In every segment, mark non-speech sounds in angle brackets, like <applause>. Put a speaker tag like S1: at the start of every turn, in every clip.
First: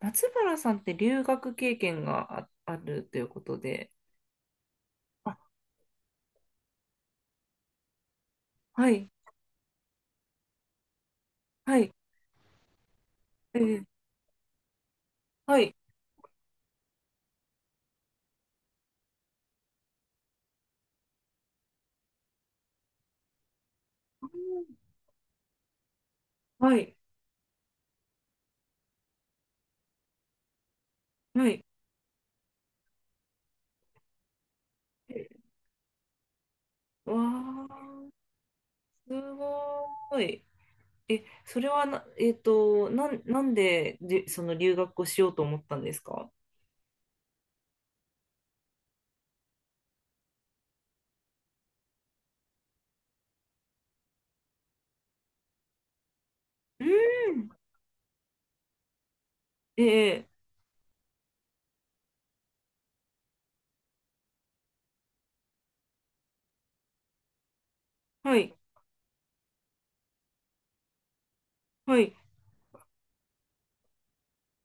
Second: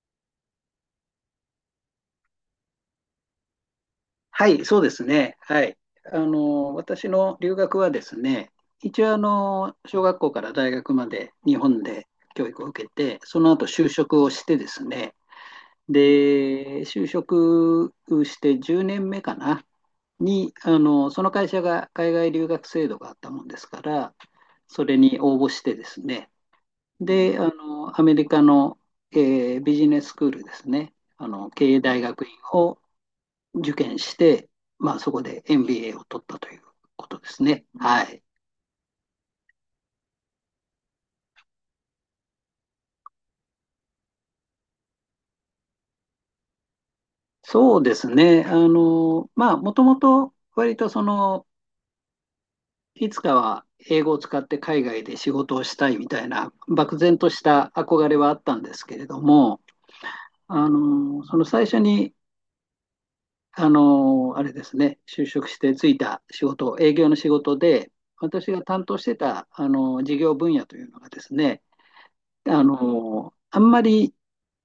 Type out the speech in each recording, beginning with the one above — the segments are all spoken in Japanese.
S1: 松原さんって留学経験があるということで。
S2: はい、そうです
S1: あ、
S2: ね。はい。私の留学はですね、
S1: は
S2: 一
S1: い、
S2: 応小学校から大学まで日
S1: は
S2: 本
S1: い、
S2: で教育を受けて、その
S1: え
S2: 後
S1: ー、
S2: 就職をしてですね、
S1: はい、
S2: で、就職して10年目かな、に、あの、その会社が海外留学制度があったもんですから、それに応募してですね、
S1: はい、
S2: で、アメリカの、ビジネススクールですね、
S1: はい。
S2: 経営大学院を受験して、まあ、そこ
S1: え
S2: で MBA を取ったというこ
S1: わ
S2: とですね。は
S1: ー、
S2: い。
S1: すごい。それはな、えっと、なん、なんでその留学をしようと思ったんですか？
S2: そうですね。まあ、もともと割とその、いつかは英語を使って海外で仕事をしたいみたいな、
S1: うー
S2: 漠然とし
S1: ん。
S2: た憧れはあったんですけれども、
S1: ええ、
S2: その最初に、あの、あれですね、就職してついた仕事、営業の仕事で、
S1: は
S2: 私
S1: い、
S2: が担当してた、事業分野というのがですね、
S1: はい、
S2: あんまり、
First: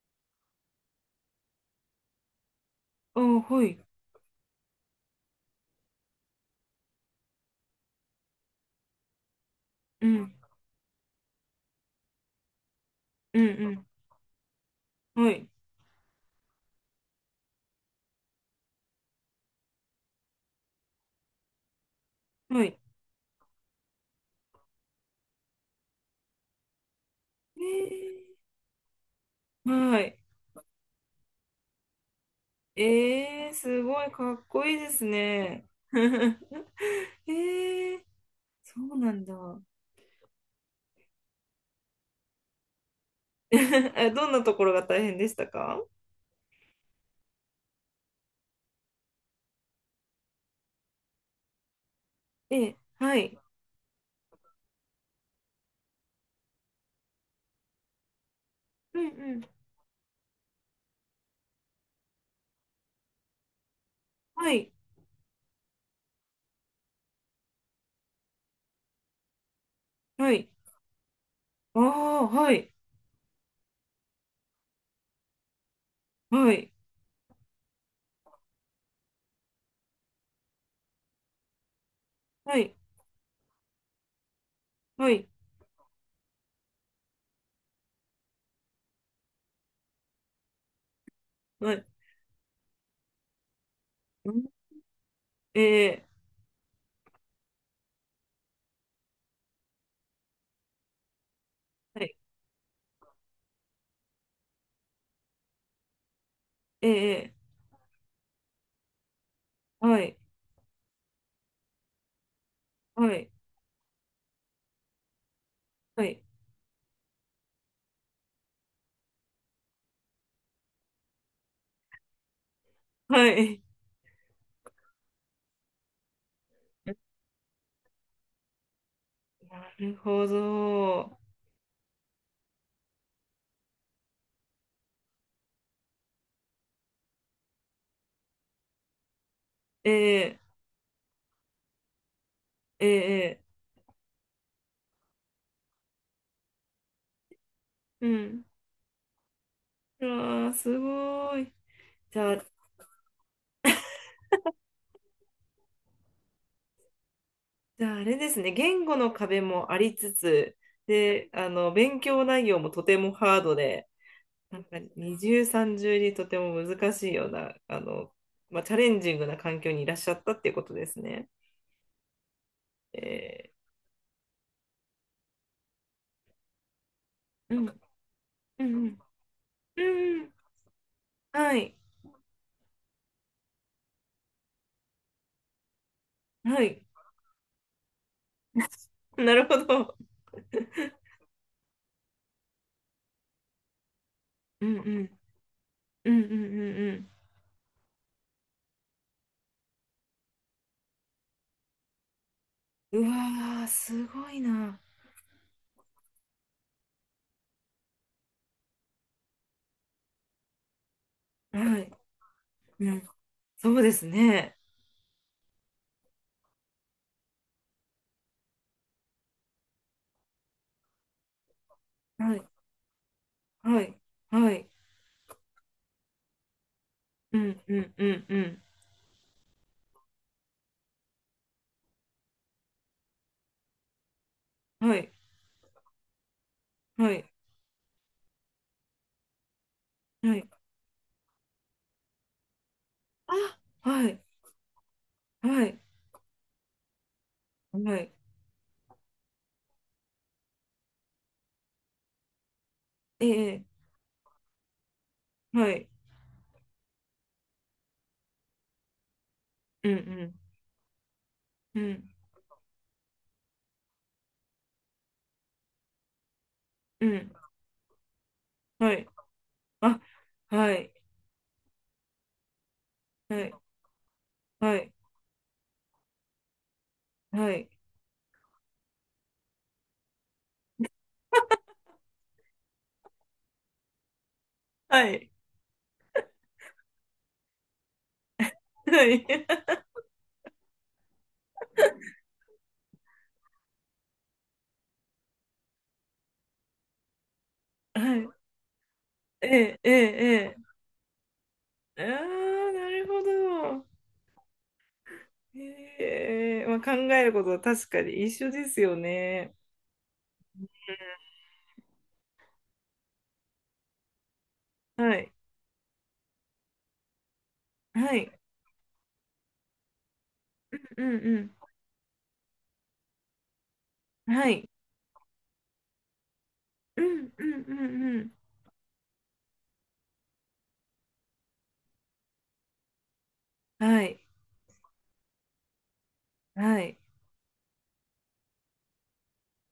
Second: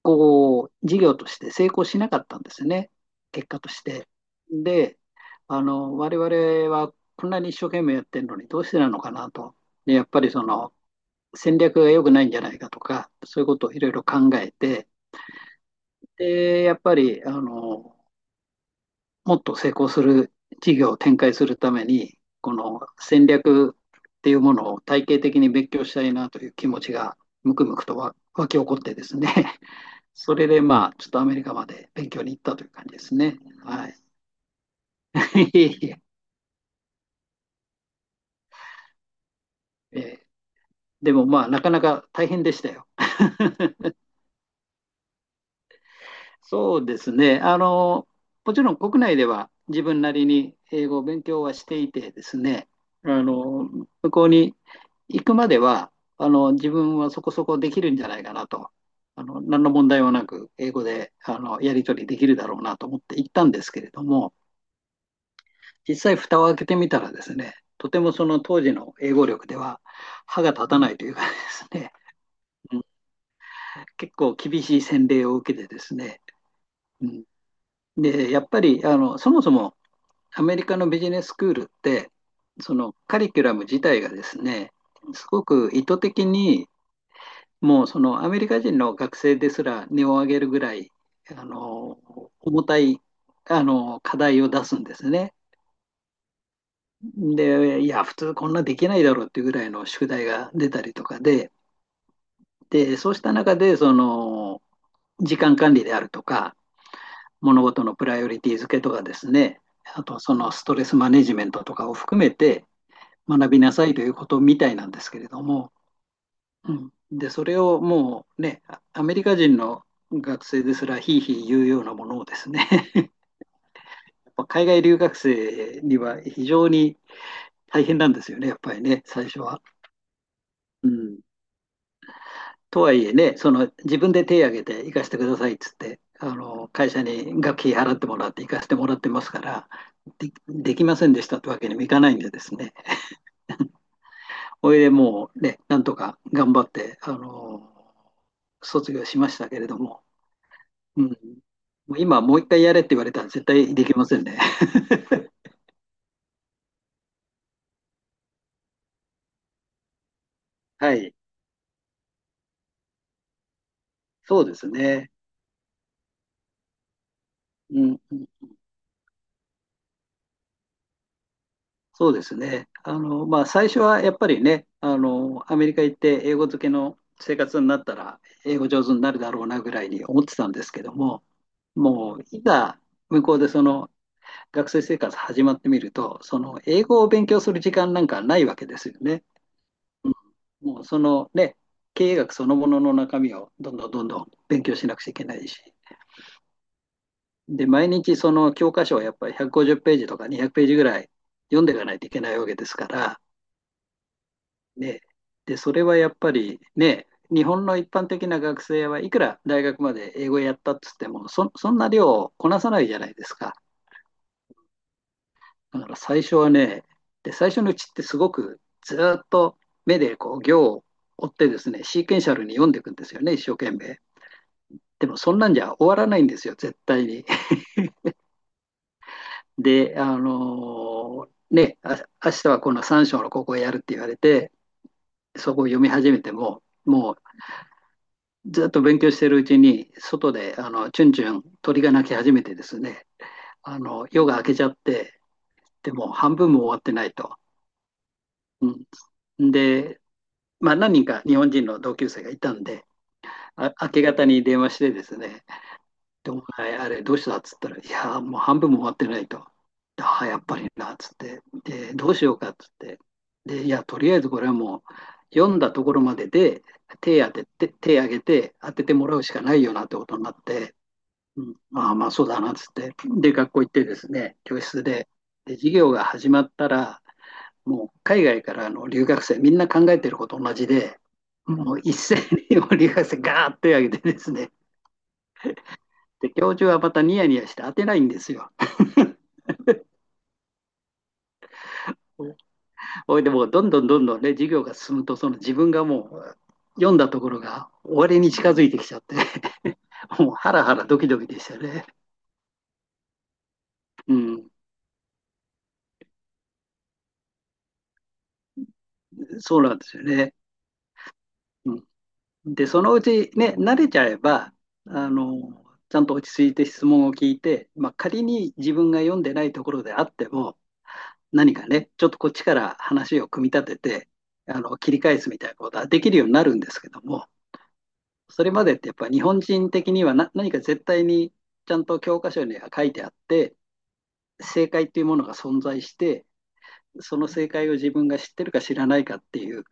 S2: こう、事業として成功しなかったんですよね。
S1: あー、
S2: 結果
S1: は
S2: と
S1: い、
S2: して。で、我々はこんなに一生懸命やってるのにどうしてなのかなと。で、や
S1: う
S2: っぱり
S1: ん、
S2: その、戦略が良くないんじゃないかとか、そ
S1: う
S2: うい
S1: ん、
S2: うことをい
S1: う
S2: ろいろ考えて、
S1: ん、はい、
S2: で、やっぱり、もっと成功する事業を展開するために、こ
S1: はい。
S2: の戦略っていうものを体系的に勉強したいなという気持ちがむくむくと
S1: え
S2: 湧き起こってですね。
S1: はい。
S2: それでまあ、ちょっとアメリカまで勉強に行ったという感じですね。
S1: す
S2: はい。
S1: ごいかっこいいですね。
S2: <laughs>
S1: <laughs> えー、そうなんだ。
S2: えでもまあ、なかなか大変でしたよ。
S1: <laughs> どんなところが大変でしたか？
S2: そうですね。もちろん国内では自分なりに英語を勉強はしていてです
S1: え
S2: ね、
S1: え、は
S2: あ
S1: い。
S2: の、向こうに行くまでは、自分はそこそこできるんじゃないかなと、
S1: うんうん。
S2: 何の問題もなく英語で、やり取りできるだろうなと思って行ったんですけれども、
S1: はい、
S2: 実際蓋を開けてみたらですね、とてもその当時の英語力では
S1: は
S2: 歯
S1: い。
S2: が立たないというかです
S1: あ
S2: ね、
S1: あ、はい、
S2: うん、結構厳しい洗礼を受けてですね、
S1: はい、
S2: うん、で、やっぱりそもそもアメリカのビジネススクールって、
S1: は
S2: そ
S1: い、
S2: のカリキュラム自体がですね、
S1: は
S2: す
S1: い、
S2: ごく意図的に、もうそのアメリカ人の学生ですら根を上げるぐらい、あ
S1: はい。
S2: の重たい課
S1: う
S2: 題
S1: ん、
S2: を出すんですね。
S1: ええ、
S2: で、いや、普通こんなできないだろうっていうぐらいの宿題が出たりとかで、
S1: はい、
S2: で、そうした中で、その、時間管理であるとか、
S1: ええ、
S2: 物事のプライオリティ付けとかですね、
S1: は
S2: あ
S1: い、
S2: とそのストレスマネジメントとかを含めて
S1: はい、
S2: 学びなさいということみたいなんですけれども、
S1: はい、
S2: うん、で、それをもうね、アメリカ人の学生ですらひいひい言うようなものをですね <laughs>、
S1: はい。
S2: 海外留学生には非常に
S1: <laughs>
S2: 大変なんですよね、やっぱりね、最初は。
S1: なるほ
S2: う
S1: ど。
S2: ん、とはいえね、その自分で手を挙げて行かせてくださいっつって、あの会社に学費払ってもらって行かせてもらってますから、
S1: え
S2: で、
S1: え、
S2: できませんでしたってわけにもいかないんでですね、
S1: ええ、
S2: おいでもうね、なんとか頑張って、
S1: うん。
S2: 卒業しましたけれども、
S1: ああ、す
S2: うん、
S1: ごい。
S2: もう
S1: じ
S2: 今
S1: ゃ
S2: もう
S1: あ、
S2: 一回やれって言われたら絶対できませんね。<laughs>
S1: じゃあ、あれですね、言語の壁もありつつ、
S2: はい、
S1: で、勉強内容もとてもハードで、
S2: そうで
S1: なん
S2: す
S1: か
S2: ね。
S1: 二重三重にとても難しいような、
S2: うんうん、
S1: まあ、チャレンジングな環境にいらっしゃったっていうことですね。
S2: そうですね。まあ、
S1: え
S2: 最初はやっぱりね、アメリカ行って英語漬けの生
S1: う
S2: 活にな
S1: ん、
S2: ったら、英
S1: う
S2: 語上手
S1: ん、
S2: になるだろうなぐ
S1: う
S2: ら
S1: ん、
S2: いに思
S1: う
S2: っ
S1: ん、
S2: てたんですけども、
S1: はい、
S2: もう、いざ向こうでその学生生活始まってみると、その
S1: はい。
S2: 英語を勉強する時間なんかないわけですよ
S1: <laughs>
S2: ね。
S1: なるほど。
S2: うん、もう、そのね、経営学そのものの中身をどんどんどんどん勉
S1: うん、
S2: 強
S1: うん、
S2: しなくちゃいけないし、
S1: うん、うん、うん
S2: で、毎日その教科書をやっぱり150ページとか200ページぐらい読んでいかないといけないわけですか
S1: うん。う
S2: ら、
S1: わー、すごいな。
S2: ね、で、それはやっぱりね、日本の一般的な学生はいくら大学まで英語やったっつっても、そん
S1: は
S2: な
S1: い、
S2: 量をこなさない
S1: う
S2: じゃ
S1: ん、
S2: ないですか。
S1: そうですね。
S2: だから最初はね、で、最初のうちってすごくずーっと目でこう行を追ってですね、シーケンシャ
S1: はい、
S2: ルに読んでいくんですよね、一生懸
S1: は
S2: 命。
S1: い、はい。
S2: でもそんなんじゃ終わらないんですよ、絶対に。
S1: うん、
S2: <laughs>
S1: うん、うん、う
S2: で、ね、あ、明日はこの3章のここをやるって言われて、
S1: ん。はい。
S2: そこを読み始めても、
S1: は
S2: もう
S1: い
S2: ずっと勉強しているうちに、外
S1: はい。
S2: であのチュンチュン鳥が鳴き始めてですね、
S1: あ、
S2: あの
S1: はい、
S2: 夜が明けちゃって、
S1: はい、
S2: でも半分も終わってないと。
S1: はい。
S2: うん、で、まあ、何人か日本人の同級生がいたんで、
S1: ええ、
S2: あ、明け方に電話してですね、
S1: はい。
S2: でお前、あれどうしたっつったら、いやもう半分も終わってないと。
S1: う
S2: ああ、
S1: ん、
S2: やっぱりなっつって、
S1: うん、う
S2: で、
S1: ん、
S2: どうしようかっつって、で、いや、とりあえずこれはもう、読んだところまでで
S1: う
S2: 手当
S1: ん。
S2: てて、手挙げて当て
S1: は
S2: ても
S1: い。
S2: らうしかないよなって
S1: あ、
S2: ことになっ
S1: は
S2: て、
S1: い、
S2: うん、ああ、まあそうだな、つって。で、
S1: はい、
S2: 学校行ってですね、教
S1: は
S2: 室
S1: い、
S2: で、で、授業が始まったら、
S1: はい、
S2: もう海外からの留学生、みんな考えてること同じで、もう一斉にもう留学生ガーッと手を挙げてですね、
S1: はい、
S2: で、教授はまたニヤニヤして当てないんですよ。
S1: はい。
S2: おいでもうどんどんどんどんね、授業が進むと、その自分がもう読んだところが終
S1: は
S2: わり
S1: い。
S2: に近づいてきちゃって、
S1: ええ、
S2: <laughs> も
S1: え
S2: うハ
S1: え、
S2: ラハラドキドキでしたね。
S1: ええ。ああ、なるほど。
S2: うん、
S1: ええ、まあ、考えることは確かに一緒ですよね。
S2: そうなんですよね。うん、で、そのうちね、慣れちゃえば、あ
S1: はい、
S2: の、ちゃんと落ち着いて質問を聞いて、まあ、
S1: は
S2: 仮
S1: い、
S2: に自分が読んでないところであっても、
S1: うん、
S2: 何かね、ちょっとこっちから話を組み立てて、
S1: うん、はい、
S2: 切り返すみたいなことはできるようになるんですけど
S1: う
S2: も、
S1: ん、うん、うん、うん。
S2: それまでってやっぱ日本人的には何か絶対にちゃんと教科書には書いてあって、
S1: はい、
S2: 正解っていうものが存在して、
S1: はい、
S2: その正解を自分が知ってるか知らないかっていう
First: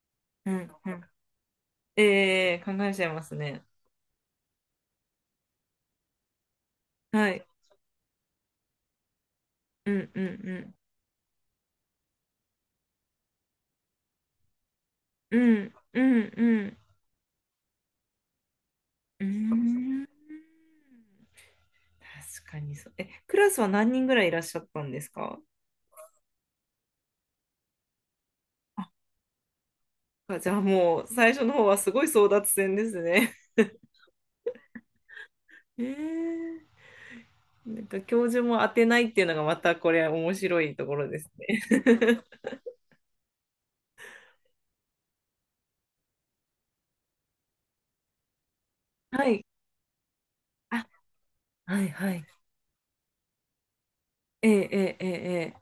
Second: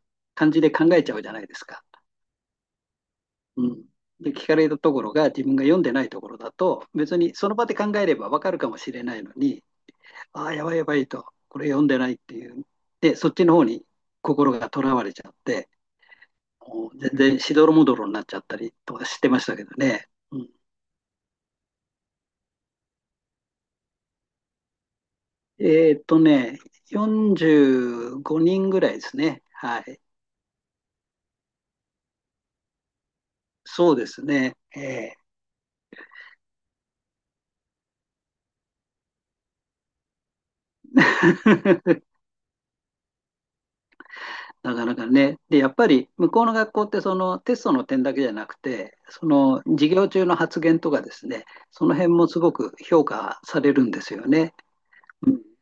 S1: う
S2: 感
S1: ん、
S2: じで考
S1: う
S2: え
S1: ん。
S2: ちゃうじゃないですか。
S1: ええ、考えちゃいます
S2: う
S1: ね。
S2: ん、で、聞かれたところが自分が読んでないところだと、別
S1: は
S2: に
S1: い、
S2: その場で考えればわかるかもしれないのに、
S1: うん、うん、う
S2: ああ、や
S1: ん。
S2: ばいやばいと、これ読んでないっていう。で、そっちの方に心がとらわれちゃっ
S1: う
S2: て、
S1: んうんうん
S2: もう全然しどろもどろになっちゃったりとかし
S1: うー
S2: てましたけど
S1: ん
S2: ね。うん、
S1: 確かにそう。クラスは何人ぐらいいらっしゃったんですか？
S2: えーっとね、45人ぐらいですね。はい。
S1: あ、じゃあもう最初の方はすごい争奪戦ですね。
S2: そうですね。ええ。
S1: <laughs> えー、なんか教授も当てないっていうのがまたこれ面白いところですね。
S2: <laughs> なかなかね。で、やっぱり向こうの学校ってそのテストの点だけじゃなくて、
S1: <laughs> は
S2: そ
S1: い。
S2: の授業中の発言
S1: あ、
S2: とかですね、
S1: は
S2: そ
S1: い
S2: の
S1: は
S2: 辺
S1: い。
S2: もすごく評価されるんですよ
S1: え
S2: ね。
S1: えええええ、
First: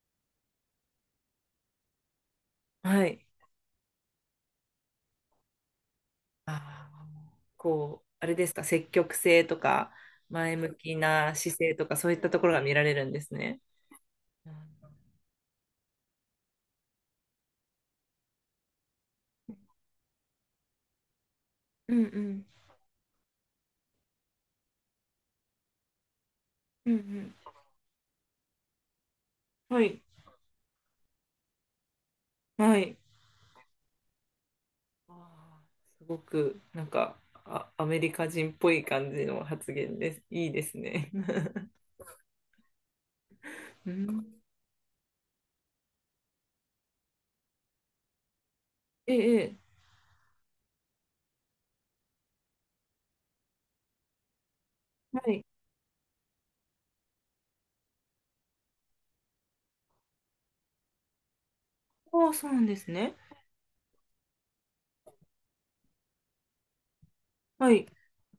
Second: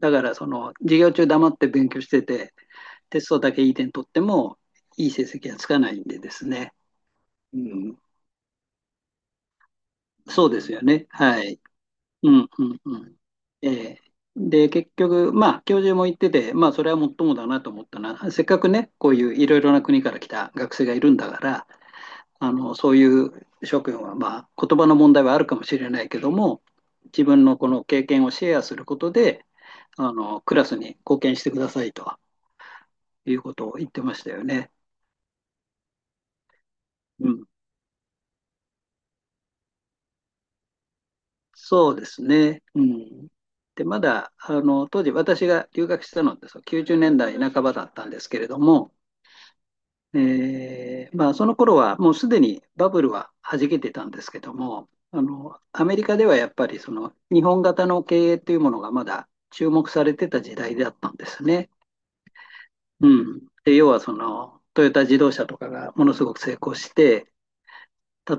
S2: だからその授業中黙って勉強してて、
S1: は
S2: テ
S1: い。
S2: ストだけいい点取ってもいい成績はつかないんでですね。
S1: あー、
S2: うん、
S1: こう、あれですか、積極性とか
S2: そう
S1: 前
S2: です
S1: 向
S2: よ
S1: き
S2: ね。
S1: な
S2: は
S1: 姿
S2: い。
S1: 勢とかそういった
S2: う
S1: とこ
S2: ん
S1: ろが
S2: う
S1: 見
S2: ん
S1: られ
S2: う
S1: るん
S2: ん。
S1: ですね。
S2: ええ、
S1: うん
S2: で、結局、まあ、教授も言ってて、まあ、それはもっともだなと思ったな。せっかくね、こういういろいろな国から来た学生がいるんだから、
S1: うんうん
S2: あのそういう諸君は、まあ、言葉の問題はあるかもしれないけども、
S1: うんう
S2: 自
S1: ん。
S2: 分のこの経験をシェアすることで
S1: はい。
S2: あのクラスに貢献してくださいと
S1: はい。
S2: いうことを言ってましたよね。
S1: あーすごく、なんか、
S2: うん、
S1: あ、アメリカ人っぽい感じの発言です。いいですね。<laughs>
S2: そうですね、うん、で、
S1: う
S2: ま
S1: ん。
S2: だあの当時私が留学したのって、そう、90年代半ばだったんですけれども、
S1: <laughs> ええ、ええ、
S2: まあ、その頃はもうすでにバブルは弾けてたんですけども、
S1: は
S2: あ
S1: い。
S2: のアメリカではやっぱりその日本型の経営というものがまだ注目されてた時代だったんですね。
S1: ああ、そうなんです
S2: う
S1: ね。
S2: ん、で要はそのトヨタ自動車とかがものすごく成功して、
S1: はい。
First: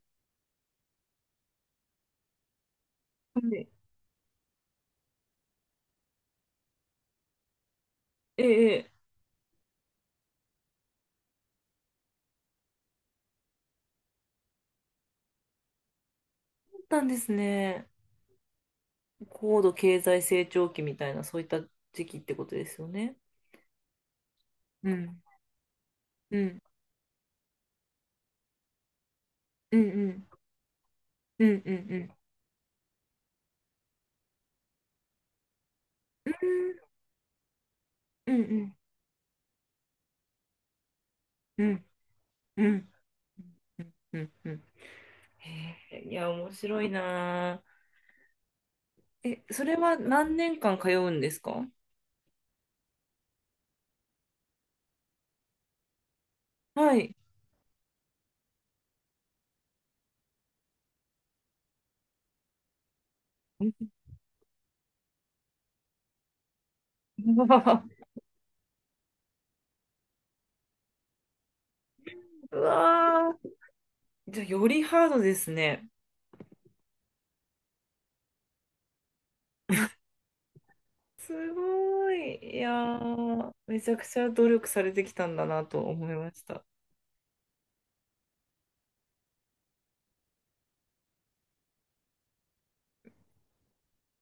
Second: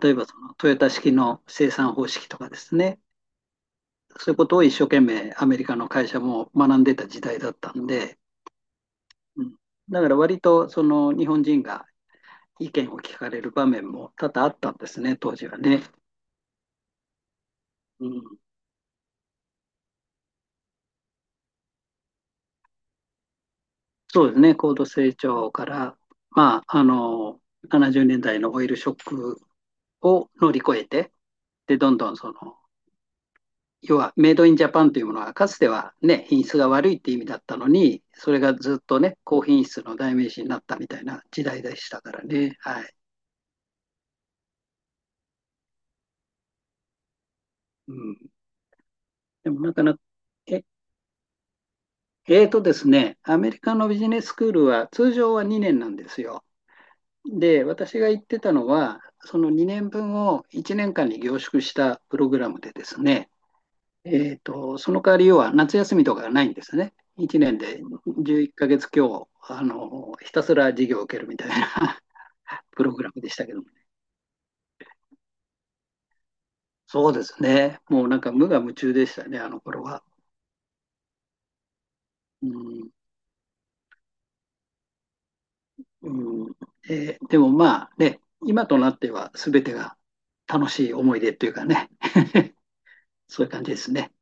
S2: 例えばそのトヨタ式の生産方式とかですね、
S1: はい、
S2: そういうことを一生懸命アメリカの会社も学んでた時代だったんで、
S1: ええ、ええ、
S2: うん、だから割とその日本人が意見を聞かれる場面も多々あったんですね、当時はね。
S1: そうったんですね。
S2: うん、
S1: 高度経済成長期みたいな、そういった時期ってことですよね。
S2: そうですね、高度
S1: う
S2: 成
S1: ん。
S2: 長から、
S1: う
S2: ま
S1: ん。
S2: あ、70年代のオイルショック
S1: うん。うん。
S2: を乗り越えて、
S1: うん。う
S2: で、どんど
S1: ん。
S2: んその、要はメイドインジャパンというものはかつてはね、
S1: う
S2: 品
S1: ん。
S2: 質が悪いって意味だったのに、そ
S1: う
S2: れが
S1: ん。
S2: ずっとね、高品質の代名詞になったみたいな時代
S1: う
S2: で
S1: ん。
S2: したからね。
S1: うん。うん。う
S2: は
S1: ん。
S2: い。
S1: うん。うん。へえ、いや、面白いなあ。
S2: うん。でも
S1: そ
S2: な
S1: れ
S2: かな
S1: は
S2: か、
S1: 何年
S2: え、
S1: 間通うんですか？
S2: えーとですね、アメリカのビジネススクールは通常は2年なんですよ。
S1: はい。
S2: で、私が言ってたのは、その2年分を1年間に凝縮したプログラムでですね、その代わり要は夏休みとかがないんですね。1年で
S1: <laughs>
S2: 11ヶ月強、ひたすら授業を受けるみたいな
S1: う
S2: <laughs> プログラムで
S1: わ
S2: した
S1: ー。
S2: けども、ね。
S1: じゃあ、よりハードですね。
S2: そうですね。もうなんか無我夢中でしたね、あの頃は。
S1: すごい。
S2: う
S1: いや
S2: ん
S1: ー、めちゃくちゃ努力されてきたんだなと思いまし
S2: うん、
S1: た。
S2: でもまあね、今となっては全てが楽しい思い出というかね、<laughs> そういう感じですね。